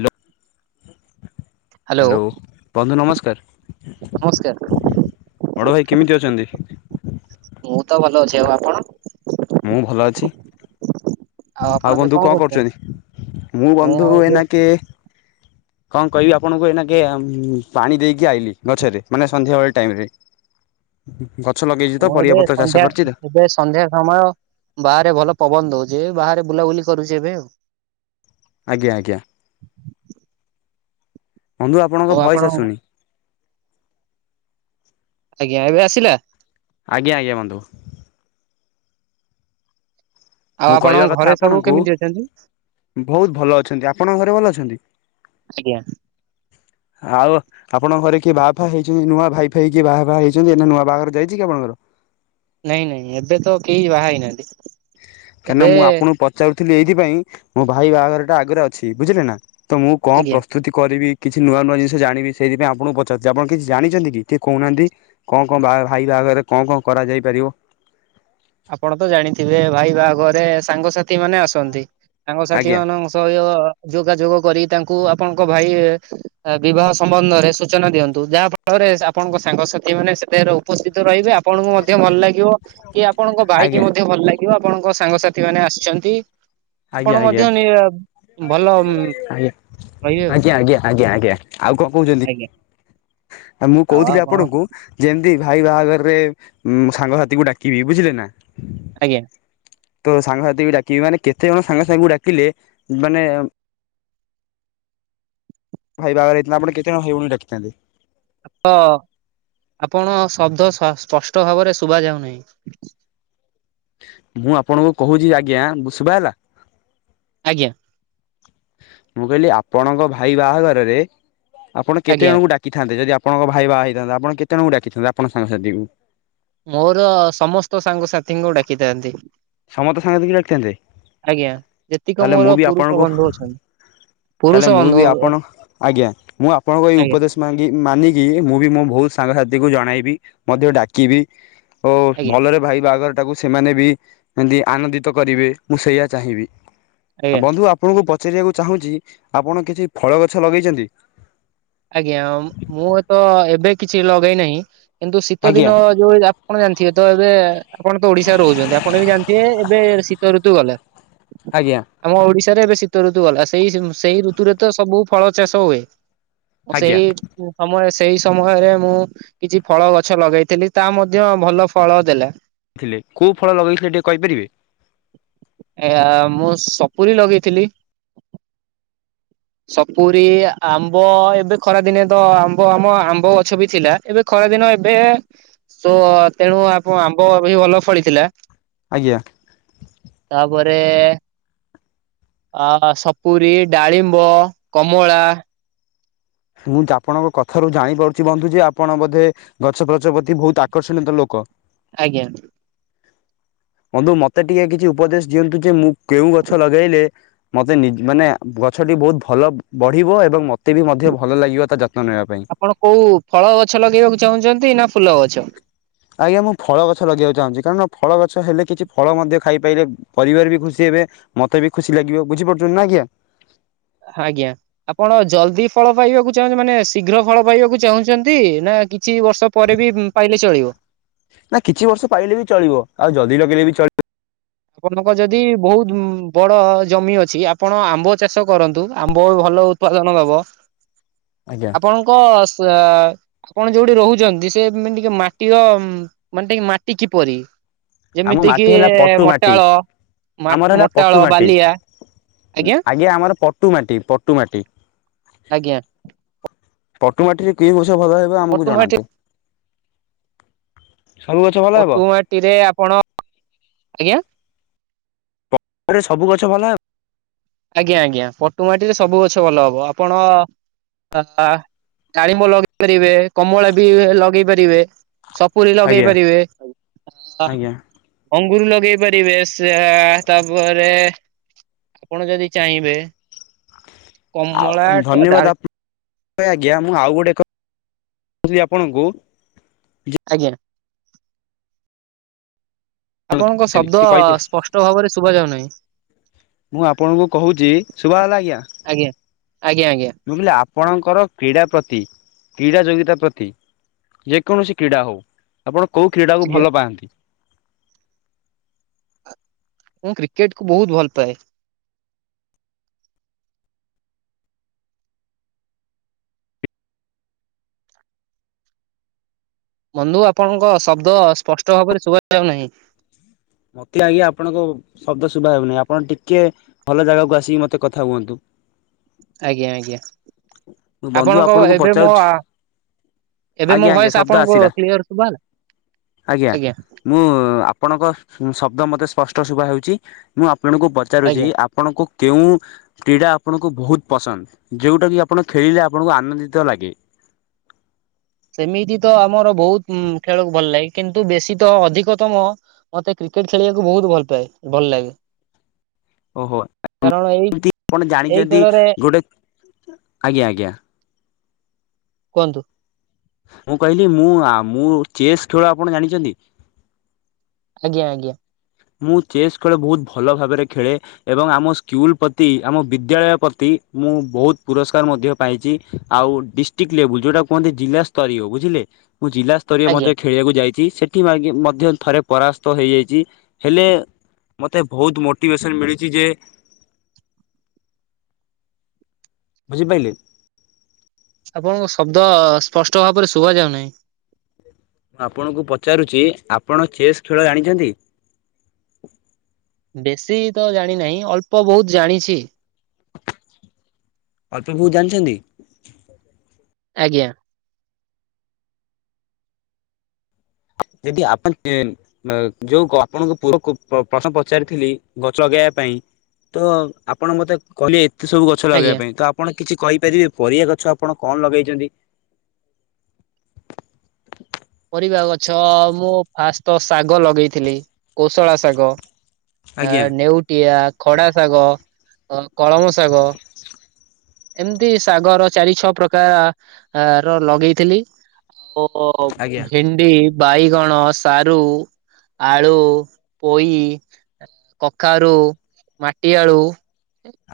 Hello hello ବନ୍ଧୁ ନମସ୍କାର। ବଡ଼ ଭାଇ କେମିତି ଅଛନ୍ତି? ନମସ୍କାର। ମୁଁ ତ ଭଲ ଅଛି ଆଉ ଆପଣ? ମୁଁ ଭଲ ଅଛି। ଆଉ ବନ୍ଧୁ କଣ କରୁଛନ୍ତି? ମୁଁ ବନ୍ଧୁ ଏଇନାକେ କଣ କହିବି ଆପଣଙ୍କୁ ଏଇନାକେ ପାଣି ଦେଇକି ଆଇଲି ଗଛରେ ମାନେ ସନ୍ଧ୍ୟାବେଳେ ଟାଇମ ରେ। [inaudible] ଗଛ ଲଗେଇକି ମୁଁ ଏବେ ସନ୍ଧ୍ୟା ଏବେ ସନ୍ଧ୍ୟା ସମୟ ବାହାରେ ଭଲ ପବନ ଦଉଛି ଏବେ ବାହାରେ ବୁଲାବୁଲି କରୁଛି ଏବେ ଆଉ। ଆଜ୍ଞା ଆଜ୍ଞା ବନ୍ଧୁ ଆପଣଙ୍କ ଆଉ ଆପଣ ଭଏସ୍ ଆସୁନି? ଆଜ୍ଞା ଏବେ ଆସିଲା? ଆଜ୍ଞା ଆଜ୍ଞା ବନ୍ଧୁ। ଆଉ ମୁଁ କହିବା ଆପଣଙ୍କ ଘରେ କଥା ସବୁ ଆପଣଙ୍କୁ କେମିତି ଅଛନ୍ତି? ବହୁତ ଭଲ ଅଛନ୍ତି। ଆପଣଙ୍କ ଘରେ ଭଲ ଅଛନ୍ତି? ଆଜ୍ଞା। ଆଉ। ଆପଣଙ୍କ ଘରେ କିଏ ବାହା ଫାହା ହେଇଛନ୍ତି ନୂଆ ଭାଇ ଫାଇ ହ କିଏ ବାହା ଫାହା ହେଇଛନ୍ତି ଏ ନୂଆ ବାହାଘର ଯାଇଛି କି ଆପଣଙ୍କର? ନାଇଁ ନାଇଁ ଏବେ ତ କେହି ବାହା ହେଇନାହାନ୍ତି। କାହିଁକିନା ଏବେ ମୁଁ ଆପଣଙ୍କୁ ପଚାରୁଥିଲି ଏଇଥିପାଇଁ ମୋ ଭାଇ ବାହାଘର ଟା ଆଗରେ ଅଛି ବୁଝିଲେ ନା। ତ ମୁଁ କଣ ଆଜ୍ଞା ପ୍ରସ୍ତୁତି କରିବି ତ କିଛି ନୂଆ ନୂଆ ଜିନିଷ ଜାଣି ସେଥିପାଇଁ ଆପଣଙ୍କୁ ପଚାରୁଛି ଆପଣ କିଛି ଜାଣିଛନ୍ତି ଟିକେ କହୁନାହାନ୍ତି? କଣ କଣ, ବାହା ଭାଇ ବାହାଘରେ କଣ କଣ କରାଯାଇ ପାରିବ? ଆପଣ ତ ଜାଣିଥିବେ ଭାଇ ବାହାଘରରେ ସାଙ୍ଗସାଥି ମାନେ ଆସନ୍ତି। ସାଙ୍ଗ ସାଥି ଆଜ୍ଞା ମାନଙ୍କ ସହ, ଯୋଗାଯୋଗ କରି ତାଙ୍କୁ ଆପଣଙ୍କ ଭାଇ ବିବାହ ସମ୍ବନ୍ଧରେ ସୂଚନା ଦିଅନ୍ତୁ, ଯାହା ଫଳରେ ଆପଣଙ୍କ ସାଙ୍ଗସାଥି ମାନେ ସେଥିରେ ଉପସ୍ଥିତ ରହିବେ। ଆପଣ ମଧ୍ୟ ଭଲ ଲାଗିବ, କି ଆପଣଙ୍କ ଭାଇକି ଆଜ୍ଞା ମଧ୍ୟ ଭଲ ଲାଗିବ, ଆପଣଙ୍କ ସାଙ୍ଗସାଥି ମାନେ ଆସିଚନ୍ତି। ଆଜ୍ଞା ଆପଣ ଆଜ୍ଞା ଆଜ୍ଞା ମଧ୍ୟ ନିରବ ଭଲ ରହିବେ ଆଉ ଆଜ୍ଞା ଆଜ୍ଞା ଆଜ୍ଞା ଆଜ୍ଞା, ଆଉ କଣ କହୁଛନ୍ତି? ଆଜ୍ଞା ମୁଁ ଆଉ କହୁଥିଲି ଆପଣ ଆପଣଙ୍କୁ ଯେମିତି ଭାଇ ବାହାଘରରେ ସାଙ୍ଗସାଥିକୁ ଡାକିବି ବୁଝିଲେ ନା? ଆଜ୍ଞା। ତୋ ସାଙ୍ଗସାଥି ବି ଡାକିବି ମାନେ କେତେ ଜଣ ସାଙ୍ଗ ସାଙ୍ଗକୁ ଡାକିଲେ, ମାନେ ଭାଇ ବାହାଘର ହେଇଥିଲା, ଆପଣ କେତେଜଣ ଭାଇ ଭଉଣିକୁ ଡାକିଥାନ୍ତେ। ତ ଆପଣ ଶବ୍ଦ ସ୍ପଷ୍ଟ ଭାବରେ ଶୁଭା ଯାଉନାହିଁ। ମୁଁ ଆପଣଙ୍କୁ କହୁଛି ଆଜ୍ଞା, ଶୁଭା ହେଲା? ଆଜ୍ଞା। ମୁଁ କହିଲି ଆପଣଙ୍କ ଭାଇ ବାହାଘରରେ, ଆପଣ କେତେ ଆଜ୍ଞା ଜଣଙ୍କୁ ଡାକ୍ କିଥାନ୍ତେ, ଯଦି ଆପଣଙ୍କ ଭାଇ ବାହା ହେଇଥାନ୍ତେ, ଆପଣ କେତେଜଣକୁ ଡାକିଥାନ୍ତେ ଆପଣଙ୍କ ସାଙ୍ଗସାଥୀକୁ? ମୋର ସମସ୍ତ ସାଙ୍ଗସାଥିଙ୍କୁ ଡାକିଥାନ୍ତି। ସମସ୍ତ ସାଙ୍ଗସାଥିକି ଡାକିଥାନ୍ତେ ଆଜ୍ଞା, ଯେତିକି ତାହେଲେ ମୁଁ ମୋର ବି ପୁରୁଷ ଆପଣଙ୍କୁ ବନ୍ଧୁ ଅଛନ୍ତି। ତାହେଲେ ପୁରୁଷ ମୁଁ ବନ୍ଧୁ ବି ଆପଣ, ଆଜ୍ଞା, ମୁଁ ଆପଣଙ୍କ ଏଇ ଆଜ୍ଞା ଉପଦେଶ ମା କି ମାନିକି, ମୁଁ ବି ମୋ ବହୁତ ସାଙ୍ଗସାଥି କୁ ଜଣେଇବି, ମଧ୍ୟ ଡାକ କିବି ଓ ଆଜ୍ଞା ଭଲରେ ଭାଇ ବାହାଘର କୁ ସେମାନେ ବି କେମତି ଆନନ୍ଦିତ କରିବେ, ମୁଁ ସେଇଆ ଚାହିଁବି। ଆଜ୍ଞା ବନ୍ଧୁ ଆପ୍ ଆପଣଙ୍କୁ ପଚାରିବାକୁ ଚାହୁଁଚି, ଆପଣ କିଛି ଫଳ ଗଛ ଲଗେଇଚନ୍ତି? ଆଜ୍ଞା, ମୁଁ ତ ଏବେ କିଛି ଲଗେଇ ନାହିଁ, କିନ୍ତୁ ଶୀତ ଆଜ୍ଞା ଦିନ ଯୋଉ ଆପଣ ଜାଣିଥିବେ ତ ଏବେ ଆପଣ ତ ଓଡିଶାରେ ରହୁଚନ୍ତି, ଆପଣ ବି ଜାଣିଥିବେ ଏବେ ଶୀତ ଋତୁ ଗଲା। ଆଜ୍ଞା। ଆମ ଓଡିଶାରେ ଏବେ ଶୀତ ଋତୁ ଗଲା, ସେଇ ସେଇ ଋତୁରେ ତ ସବୁ ଫଳ ଚାଷ ହୁଏ। ଆଜ୍ଞା ସେଇ ସମୟ, ସେଇ ସମୟରେ ମୁଁ କିଛି ଫଳ ଗଛ ଲଗେଇଥିଲି, ତା ମଧ୍ୟ ଭଲ ଫଳ ଦେଲା। ଥିଲେ, କୋଉ ଫଳ ଲଗେଇଥିଲେ ଟିକେ କହିପାରିବେ? ଏ ମୁଁ ସପୁରୀ ଲଗେଇଥିଲି ସପୁରୀ, ଆମ୍ବ, ଏ ଏବେ ଖରା ଦିନେ ତ ଆମ୍ବ ଆମ, ଆମ୍ବ ଗଛ ବି ଥିଲା, ଏବେ ଖରା ଦିନ ଏବେ ତ ତେଣୁ ଆପ୍ ଆମ୍ବ ବି ଭଲ ଫଳିଥିଲା। ଆଜ୍ଞା। ତାପରେ ଅ ସପୁରୀ, ଡାଳିମ୍ବ, କମଳା ମୁଁ ତ ଆପଣଙ୍କ କଥାରୁ ଜାଣିପାରୁଚି ବନ୍ଧୁ ଯେ, ଆପଣ ବୋଧେ ଗଛ ଫଛ ପ୍ରତି ବହୁତ ଆକର୍ଷଣୀତ ଲୋକ। ଆଜ୍ଞା। ବନ୍ଧୁ ମତେ ଟିକେ କିଛି ଉପଦେଶ ଦିଅନ୍ତୁ ଯେ, ମୁଁ କେଉଁ ଗଛ ଲଗେଇଲେ ମତେ ନି ମାନେ ଗଛଟି ବହୁତ ଭଲ ବଢିବ ଏବଂ ମତେ ବି ମଧ୍ୟ ଭ ଭଲ ଲାଗିବ ତା ଯତ୍ନ ନେବା ପାଇଁ। ଆପଣ କୋଉ ଫଳ ଗଛ ଲଗେଇବାକୁ ଚାହୁଁଛନ୍ତି ନା ଫୁଲ ଗଛ। ଆଜ୍ଞା ମୁଁ ଫଳ ଗଛ ଲଗେଇବାକୁ ଚାହୁଁଛି କାରଣ ଫଳ ଗଛ ହେଲେ କିଛି ଫଳ ମଧ୍ୟ ଖାଇପାରିଲେ ପରିବାର ବି ଖୁସି ହେବେ। ମତେ ବି ଖୁସି ଲାଗିବ ବୁଝିପାରୁଛୁ ନା ଆଜ୍ଞା। ଆଜ୍ଞା। ଆପଣ ଜଲଦି ଫଳ ପାଇବାକୁ ଚାହୁଁଛନ୍ତି ମାନେ ଶୀଘ୍ର ଫଳ ପାଇବାକୁ ଚାହୁଁଛନ୍ତି ନା କିଛି ବର୍ଷ ପରେ ବି ଉଁ। ପାଇଲେ ଚଳିବ। ନା କିଛି ବର୍ଷ ପାଇଲେ ବି ଚଳିବ ଆଉ ଜଲଦି ଲଗେଇଲେ ବି ଚଳିବ। ଆପଣଙ୍କର ଯଦି ବହୁତ୍ ବଡ ଜମି ଅଛି ଆପଣ ଆମ୍ବ ଚାଷ କରନ୍ତୁ ଆମ୍ବ ଭଲ ହ। ଉପ୍ତାଦନ ହବ ତ। ଆଜ୍ଞା। ଆପଣଙ୍କ ସେ। ଆପଣ ଯୋଉଠି ରହୁଛନ୍ତି ସୋନ ଟିକେ ମାଟିର ମାନେ ଟିକେ ମାଟି କିପରି। ଆମ ଯେମିତି କିି ମାଟି ହେଲା ପଟୁ ମାଟି ମଟାଳ ଆମର ହେଲା ମଟାଳ ବାଲିଆ ଆଜ୍ଞା। ଏ ଆମର ପଟୁ ମାଟି ପଟୁ ମାଟି। ଆଜ୍ଞା। ପଟୁ ମାଟିରେ କି ବର୍ଷ ଭଲ ହେବ ଆମକୁ ପଟୁମାଟି ଜଣାନ୍ତୁ [unintelligible] ସବୁ ଗଛ ଭଲ ହେବ ପଟୁ ମାଟିରେ ଆପଣ ଆଜ୍ଞା। ଆରେ ସବୁ ଗଛ ଭଲ ହେବ। ଆଜ୍ଞା ଆଜ୍ଞା ପଟୁ ମାଟିରେ ସବୁ ଗଛ ଭଲ ହବ ଆପଣ। ଅ ଡାଳିମ୍ବ ଲଗେଇ ପାରିବେ କମଳା ବି ଲଗେଇ ପାରିବେ। ସପୁରୀ ଲଗେଇ ଆଜ୍ଞା ପାରିବେ ହ। ଆଜ୍ଞା ଅଙ୍ଗୁରୁ ଲଗେଇ ପାରିବେ ସେ ତାପରେ। ଆପଣ ଯଦି ଚାହିଁବେ। କମଳା ଆଉ ଧନ୍ୟବାଦ ଡାଳି ଆ ଆଜ୍ଞା ମୁଁ ଆଉ ଗୋଟେଥିଲି ଆପଣଙ୍କୁ [unintelligible] ଆଜ୍ଞା। ଆପଣଙ୍କ ଶବ୍ଦ ଟିକେ କହିବେ ସ୍ପଷ୍ଟ ଭାବରେ ଶୁଭା ଯାଉନାହିଁ। ମୁଁ ଆପଣଙ୍କୁ କହୁଛି ଶୁଭା ହେଲା ଆଜ୍ଞା। ଆଜ୍ଞା ଆଜ୍ଞା ମୁଁ ବୁଝିଲେଆପଣଙ୍କର କ୍ରୀଡ଼ା ପ୍ରତି କ୍ରୀଡ଼ା ଯୋଗିତା ପ୍ରତି। ଯେ କୌଣସି କ୍ରୀଡ଼ା ହଉ ଆପଣ କୋଉ କ୍ରୀଡାକୁ ଭଲ ପାଆନ୍ତି। ମୁଁ କ୍ରିକେଟ କୁ ବହୁତ୍ ଭଲ ପାଏ। ବନ୍ଧୁ ଆପଣଙ୍କ ଶବ୍ଦ ସ୍ପଷ୍ଟ ଭାବରେ ଶୁଭାଯାଉନାହିଁ। ମତେ ଆଜ୍ଞା ଆପଣଙ୍କ ଶବ୍ଦ ଶୁଭା ହେଉନିଁ ଆପଣ ଟିକେ ଭଲ ଜାଗାକୁ ଆସିକି ମତେ କଥା ହୁଅନ୍ତୁ। ଆଜ୍ଞା ଆଜ୍ଞା ବନ୍ଧୁ ଆପଣଙ୍କ ଆପଣଙ୍କୁ ଏବେ ମୋ ପଚାରୁଛି ଆ। ଏବେ ମୋ ଆଜ୍ଞା ଆଜ୍ଞା ଭଏସ ଶବ୍ଦ ଆପଣଙ୍କ ଆସିଲା। କ୍ଲିୟର ଭ ଆଜ୍ଞା। ମୁଁ ଆପଣଙ୍କ ଶବ୍ଦ ମୋତେ ସ୍ପଷ୍ଟ ଶୁଭା ହେଉଛି ମୁଁ ଆପଣଙ୍କୁ ପଚାରୁଛି। ଆଜ୍ଞା। ଆପଣଙ୍କୁ କେଉଁ କ୍ରୀଡା ଆପଣଙ୍କୁ ବହୁତ୍ ପସନ୍ଦ ଯୋଉଟା କି। ଆପଣ ଖେଳିଲେ ଆପଣଙ୍କୁ ଆନନ୍ଦିତ ଲାଗେ‌। ସେମିତି ତ ଆମର ବହୁତ୍ ଖେଳକୁ ଭଲ ଲାଗେ କିନ୍ତୁ ବେଶୀ ତ ଅଧିକତମ। ମତେ କ୍ରିକେଟ୍ ଖେଳିବାକୁ ବହୁତ୍ ଭଲ ପାଏ ଭଲ ଲାଗେ। କାରଣ ଏଇ ଓହୋମତି ଆପଣ ଏଇ ଜାଣିଛନ୍ତି ଖେଳରେ ଗୋଟେ ଆଜ୍ଞା ଆଜ୍ଞା। କୁହନ୍ତୁ। ମୁଁ କହିଲି ମୁଁ ମୁଁ ଚେସ୍ ଖେଳ ଆପଣ ଜାଣିଛନ୍ତି। ଆଜ୍ଞା ଆଜ୍ଞା। ମୁଁ ଚେସ୍ ଖେଳ ବହୁତ୍ ଭଲ ଭାବରେ ଖେଳେ। ଏବଂ ଆମ ସ୍କୁଲ ପ୍ରତି ଆମ ବିଦ୍ୟାଳୟ ପ୍ରତି ମୁଁ ବହୁତ୍ ପୁରସ୍କାର ମଧ୍ୟ। ପାଇଛି ଆଉ ଡିଷ୍ଟିକ ଲେଭୁଲ୍ ଯୋଉଟା କୁହନ୍ତି ଜିଲ୍ଲା ସ୍ତରୀୟ ବୁଝିଲେ? ମୁଁ ଜି ସ୍ତରୀୟ ଆଜ୍ଞା ମଧ୍ୟ ଖେଳିବାକୁ ଯାଇଛି। ସେଠି ମଧ୍ୟ ଥରେ ପରାସ୍ତ ହେଇଯାଇଛି। ହେଲେ ମତେ ବହୁତ ମୋଟିଭେସନ ମିଳିଛି ଯେ ବୁଝିପାଇଲେ? ଆପଣଙ୍କ ଶବ୍ଦ ସ୍ପଷ୍ଟ ଭାବରେ ଶୁଭା ଯାଉନାହିଁ। ମୁଁ ଆପଣଙ୍କୁ ପଚାରୁଛି ଆପଣ ଚେସ୍ ଖେଳ ଜାଣିଛନ୍ତି? ବେଶୀ ତ ଜାଣିନାହିଁ ଅଳ୍ପ ବହୁତ ଜାଣିଛି। ଅଳ୍ପ ବହୁତ ଜାଣିଛନ୍ତି? ଆଜ୍ଞା। ଯଦି ଆପଣ [unintelligible] ଯୋଉ ଆପଣଙ୍କୁ ପଅକୁ ପ୍ରଶ୍ନ ପଚାରିଥିଲି ଗଛ ଲଗେଇବା ପାଇଁ। ତ ଆପଣ ମତେ କହିଲେ ଏତେ ସବୁ ଗଛ ଗଛ ଲଗେଇବା ଆଜ୍ଞା। ପାଇଁ ତ ଆପଣ କିଛି କହିପାରିବେ ପରିବା ଗଛ ଆପଣ କଣ ଲଗେଇଛନ୍ତି? ପରିବା ଗଛ ମୁଁ ଫାଷ୍ଟ ତ ଶାଗ ଲଗେଇଥିଲି, କୋଶଳା ଶାଗ। ଆ ଆଜ୍ଞା ନେଉଟିଆ, ଖଡା ଶାଗ, ଅ କଳମ ଶାଗ। ଏମିତି ଶାଗର ଚାରି ଛଅ ପ୍ରକାର ଆ ର ଲଗେଇଥିଲି। ଆଉ ଆଜ୍ଞା ଭେଣ୍ଡି ଭେଣ୍ଡି, ବାଇଗଣ, ସାରୁ ଆଳୁ, ପୋଇ କଖାରୁ, ମାଟି ଆଳୁ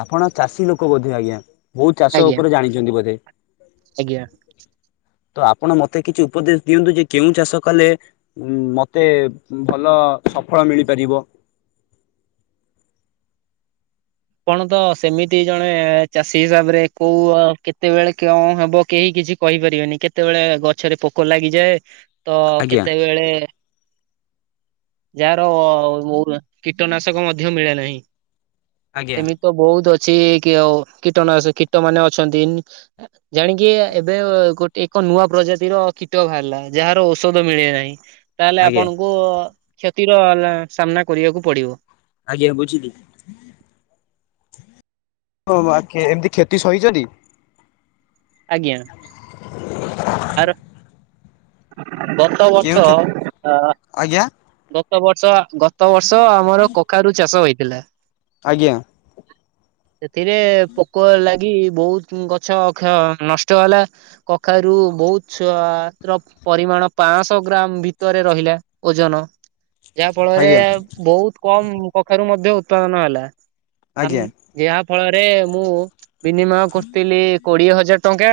ଆପଣ ଚାଷୀ ଲୋକ ବୋଧେ ଆଜ୍ଞା। ବହୁତ ଚାଷ ଆଜ୍ଞା ଉପରେ ଜାଣିଛନ୍ତି ବୋଧେ‌? ଆଜ୍ଞା। ତ ଆପଣ ମତେ କିଛି ଉପଦେଶ ଦିଅନ୍ତୁ ଯେ କେଉଁ ଚାଷ କଲେ ଉଁ ମତେ ଭଲ ସଫଳ ମିଳିପାରିବ। ଆପଣ ତ ସେମିତି ଜଣେ ଚାଷୀ ହିସାବରେ କୋଉ କେତେବେଳେ କଣ ହେବ କେହି କିଛି କହିପାରିବେନି କେତେବେଳେ ଗଛରେ ପୋକ ଲାଗିଯାଏ ତ ଆଜ୍ଞା କେତେବେଳେ ଯାହାର କୀଟନାଶକ ମଧ୍ୟ ମିଳେ ନାହିଁ। ଆଜ୍ଞା ସେମିତି ତ ବହୁତ ଅଛି କି କୀଟନାଶ କୀଟ ମାନେ ଅଛନ୍ତି ଜାଣିକି ଏବେ ଗୋଟେ ଏକ ନୂଆ ପ୍ରଜାତିର କୀଟ ବାହାରିଲା। ଯାହାର ଔଷଧ ମିଳେ ନାହିଁ। ତାହେଲେ ଆଜ୍ଞା ଆପଣଙ୍କୁ କ୍ଷତିର ଲା ସାମ୍ନା କରିବାକୁ ପଡିବ। ଆଜ୍ଞା ବୁଝିଲି। ହଁ। ବା କେ ଏମିତି କ୍ଷତି ସହିଚନ୍ତି? ଆଜ୍ଞା। ଆର ଗତ କେଉଁ ବର୍ଷ କ୍ଷତି? ଆ- ଆଜ୍ଞା। ଗତ ବର୍ଷ ଆ ଗତ ବର୍ଷ ଆମର କଖାରୁ ଚାଷ ହେଇଥିଲା। ଆଜ୍ଞା। ସେଥିରେ ପୋକ ଲାଗି ବହୁତ ଗଛ କ୍ଷୟ ନଷ୍ଟ ହେଲା। କଖାରୁୁ ବହୁତ୍ ଛୁଆ ତ୍ରପ୍ ପରିମାଣ ପାଶହ ଗ୍ରାମ ଭିତରେ ରହିଲା ଓଜନ। ଯାହା ଫଳରେ ଆଜ୍ଞା ବହୁତ କମ୍ କଖାରୁ ମଧ୍ୟ ଉତ୍ପାଦାନ ହେଲା। ଆମ୍ ଆଜ୍ଞା ଏହା ଫଳରେ ମୁଁ ବିନିମୟ କରିଥିଲି କୋଡ଼ିଏ ହଜାର ଟଙ୍କା।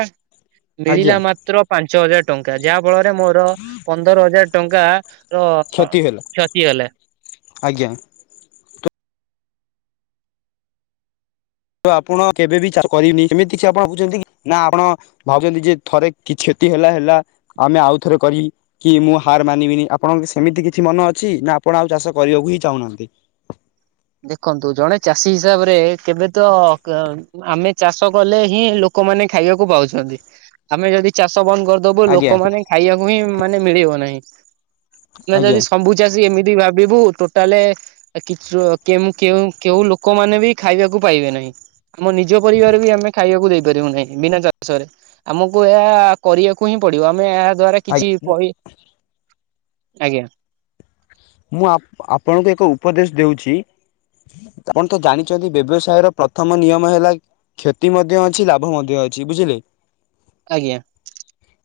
ଆଜ୍ଞା ମିଳିଲା ମାତ୍ର ପାଞ୍ଚ ହଜାର ଟଙ୍କା ଯାହା ଫଳରେ ମୋର ପନ୍ଦର ହଜାର ଟଙ୍କା ର କ୍ଷତି ହେଲା। ଆଜ୍ଞା। ତ ଆପଣ କେବେ ବି ଚାଷ କରିନି ଏମିତି କିଛି ଆପଣ ହଉଚନ୍ତି କି ନା ଆପଣ ଭାବୁଚନ୍ତି ଯେ ଥରେ କିଛି କ୍ଷତି ହେଲା ହେଲା ଆମେ ଆଉ ଥରେ କରି କି ମୁଁ ହାର ମାନିବି ନି ଆପଣ ସେମିତି କିଛି ମନ ଅଛି ନା ଆପଣ ଆଉ ଚାଷ କରିବାକୁ ହିଁ ଚାହୁଁନାହାନ୍ତି। ଦେଖନ୍ତୁ ଜଣେ ଚାଷୀ ହିସାବରେ କେବେ ତ ଆମେ ଚାଷ କଲେ ହିଁ ଲୋକମାନେ ଖାଇବାକୁ ପାଉଛନ୍ତି ଆମେ ଯଦି ଚାଷ ବନ୍ଦ କରିଦବୁ ଆଜ୍ଞା ଲୋକମାନେ ଖାଇବାକୁ ବି ମାନେ ମିଳିବ ନାହିଁ। ଛୁଆ ଯଦି ଆଜ୍ଞା ସମ୍ଭୁ- ଯେ ଆସିକି ଏମିତି ଭାବିବୁ ଟୋଟାଲେ କି ଛୁ କେ ମୁଁ କେଉଁ କେଉଁ ଲୋକମାନେ ବି ଖାଇବାକୁ ପାଇବେ ନାହିଁ। ଆମ ନିଜ ପରିବାର ବି ଆମେ ଖାଇବାକୁ ଦେଇପାରିବୁ ନାହିଁ ବିନା ଚା ଷରେ ଆମକୁ ଏହା କରିବାକୁ ହିଁ ପଡିବ ଆମେ ଏହା ଦ୍ଵାରା ଆଜ୍ଞା କିଛି ମୁଁ ପଇ ଆଜ୍ଞା। ମୁଁ ଆପ୍ ଆପଣଙ୍କୁ ଏକ ଉପଦେଶ ଦେଉଛି। ଆପଣ ତ ଜାଣିଚନ୍ତି ବ୍ୟବସାୟର ପ୍ରଥମ ନିୟମ ହେଲା କ୍ଷତି ମଧ୍ୟ ଅଛି ଲାଭ ମଧ୍ୟ ଅଛି ବୁଝିଲେ? ଆଜ୍ଞା।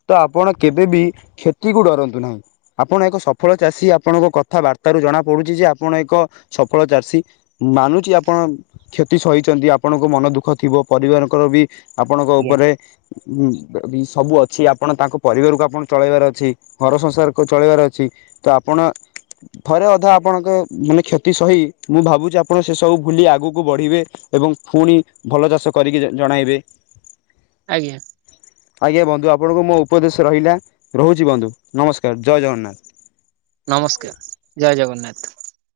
ତ ଆପଣ କେବେ ବିି କ୍ଷତିକୁ ଡରନ୍ତୁ ନାହିଁ। ଆପଣ ଏକ ସଫଳ ଚାଷୀ ଆପଣଙ୍କ କ କଥା ବାର୍ତ୍ତ ରୁ ଜଣା ପଡ଼ୁଚି ଯେ ଆପଣ ଏକ ସଫଳ ଚାଷୀ ମାନୁଚି ଆପଣ କ୍ଷତି ସହିଚନ୍ତି ଆପଣଙ୍କ ମନ ଦୁଃଖ ଥିବ ପରିବାରଙ୍କର ବି ଆପଣଙ୍କ ଆଜ୍ଞା ଉପରେ ହୁଁ ସବୁ ଅଛି ଆପଣ ତାଙ୍କ ପରିବାରକୁ ଆପଣ ଚଳେଇବାର ଅଛି। ଘର ସଂସାରକୁ ଚଳେଇବାର ଅଛି ତ ଆପଣ ଥରେ ଅଧେ ଆପଣଙ୍କ ମାନେ କ୍ଷତି ସହି ମୁଁ ଭାବୁଚି ଆପଣ ସେ ସବୁ ଭୁଲି ଆଗକୁ ବଢ଼ିବେ। ଏବଂ ଫୁଣି ଭଲ ଚାଷ କରିକି ଜଣାଇବେ। ଆଜ୍ଞା। ଆଜ୍ଞା ବନ୍ଧୁ ଆପଣଙ୍କୁ ମୋ ଉପଦେଶ ରହିଲା ରହୁଚି ବନ୍ଧୁ ନମସ୍କାର ଜୟ ଜଗନ୍ନାଥ। ନମସ୍କାର ଜୟ ଜଗନ୍ନାଥ।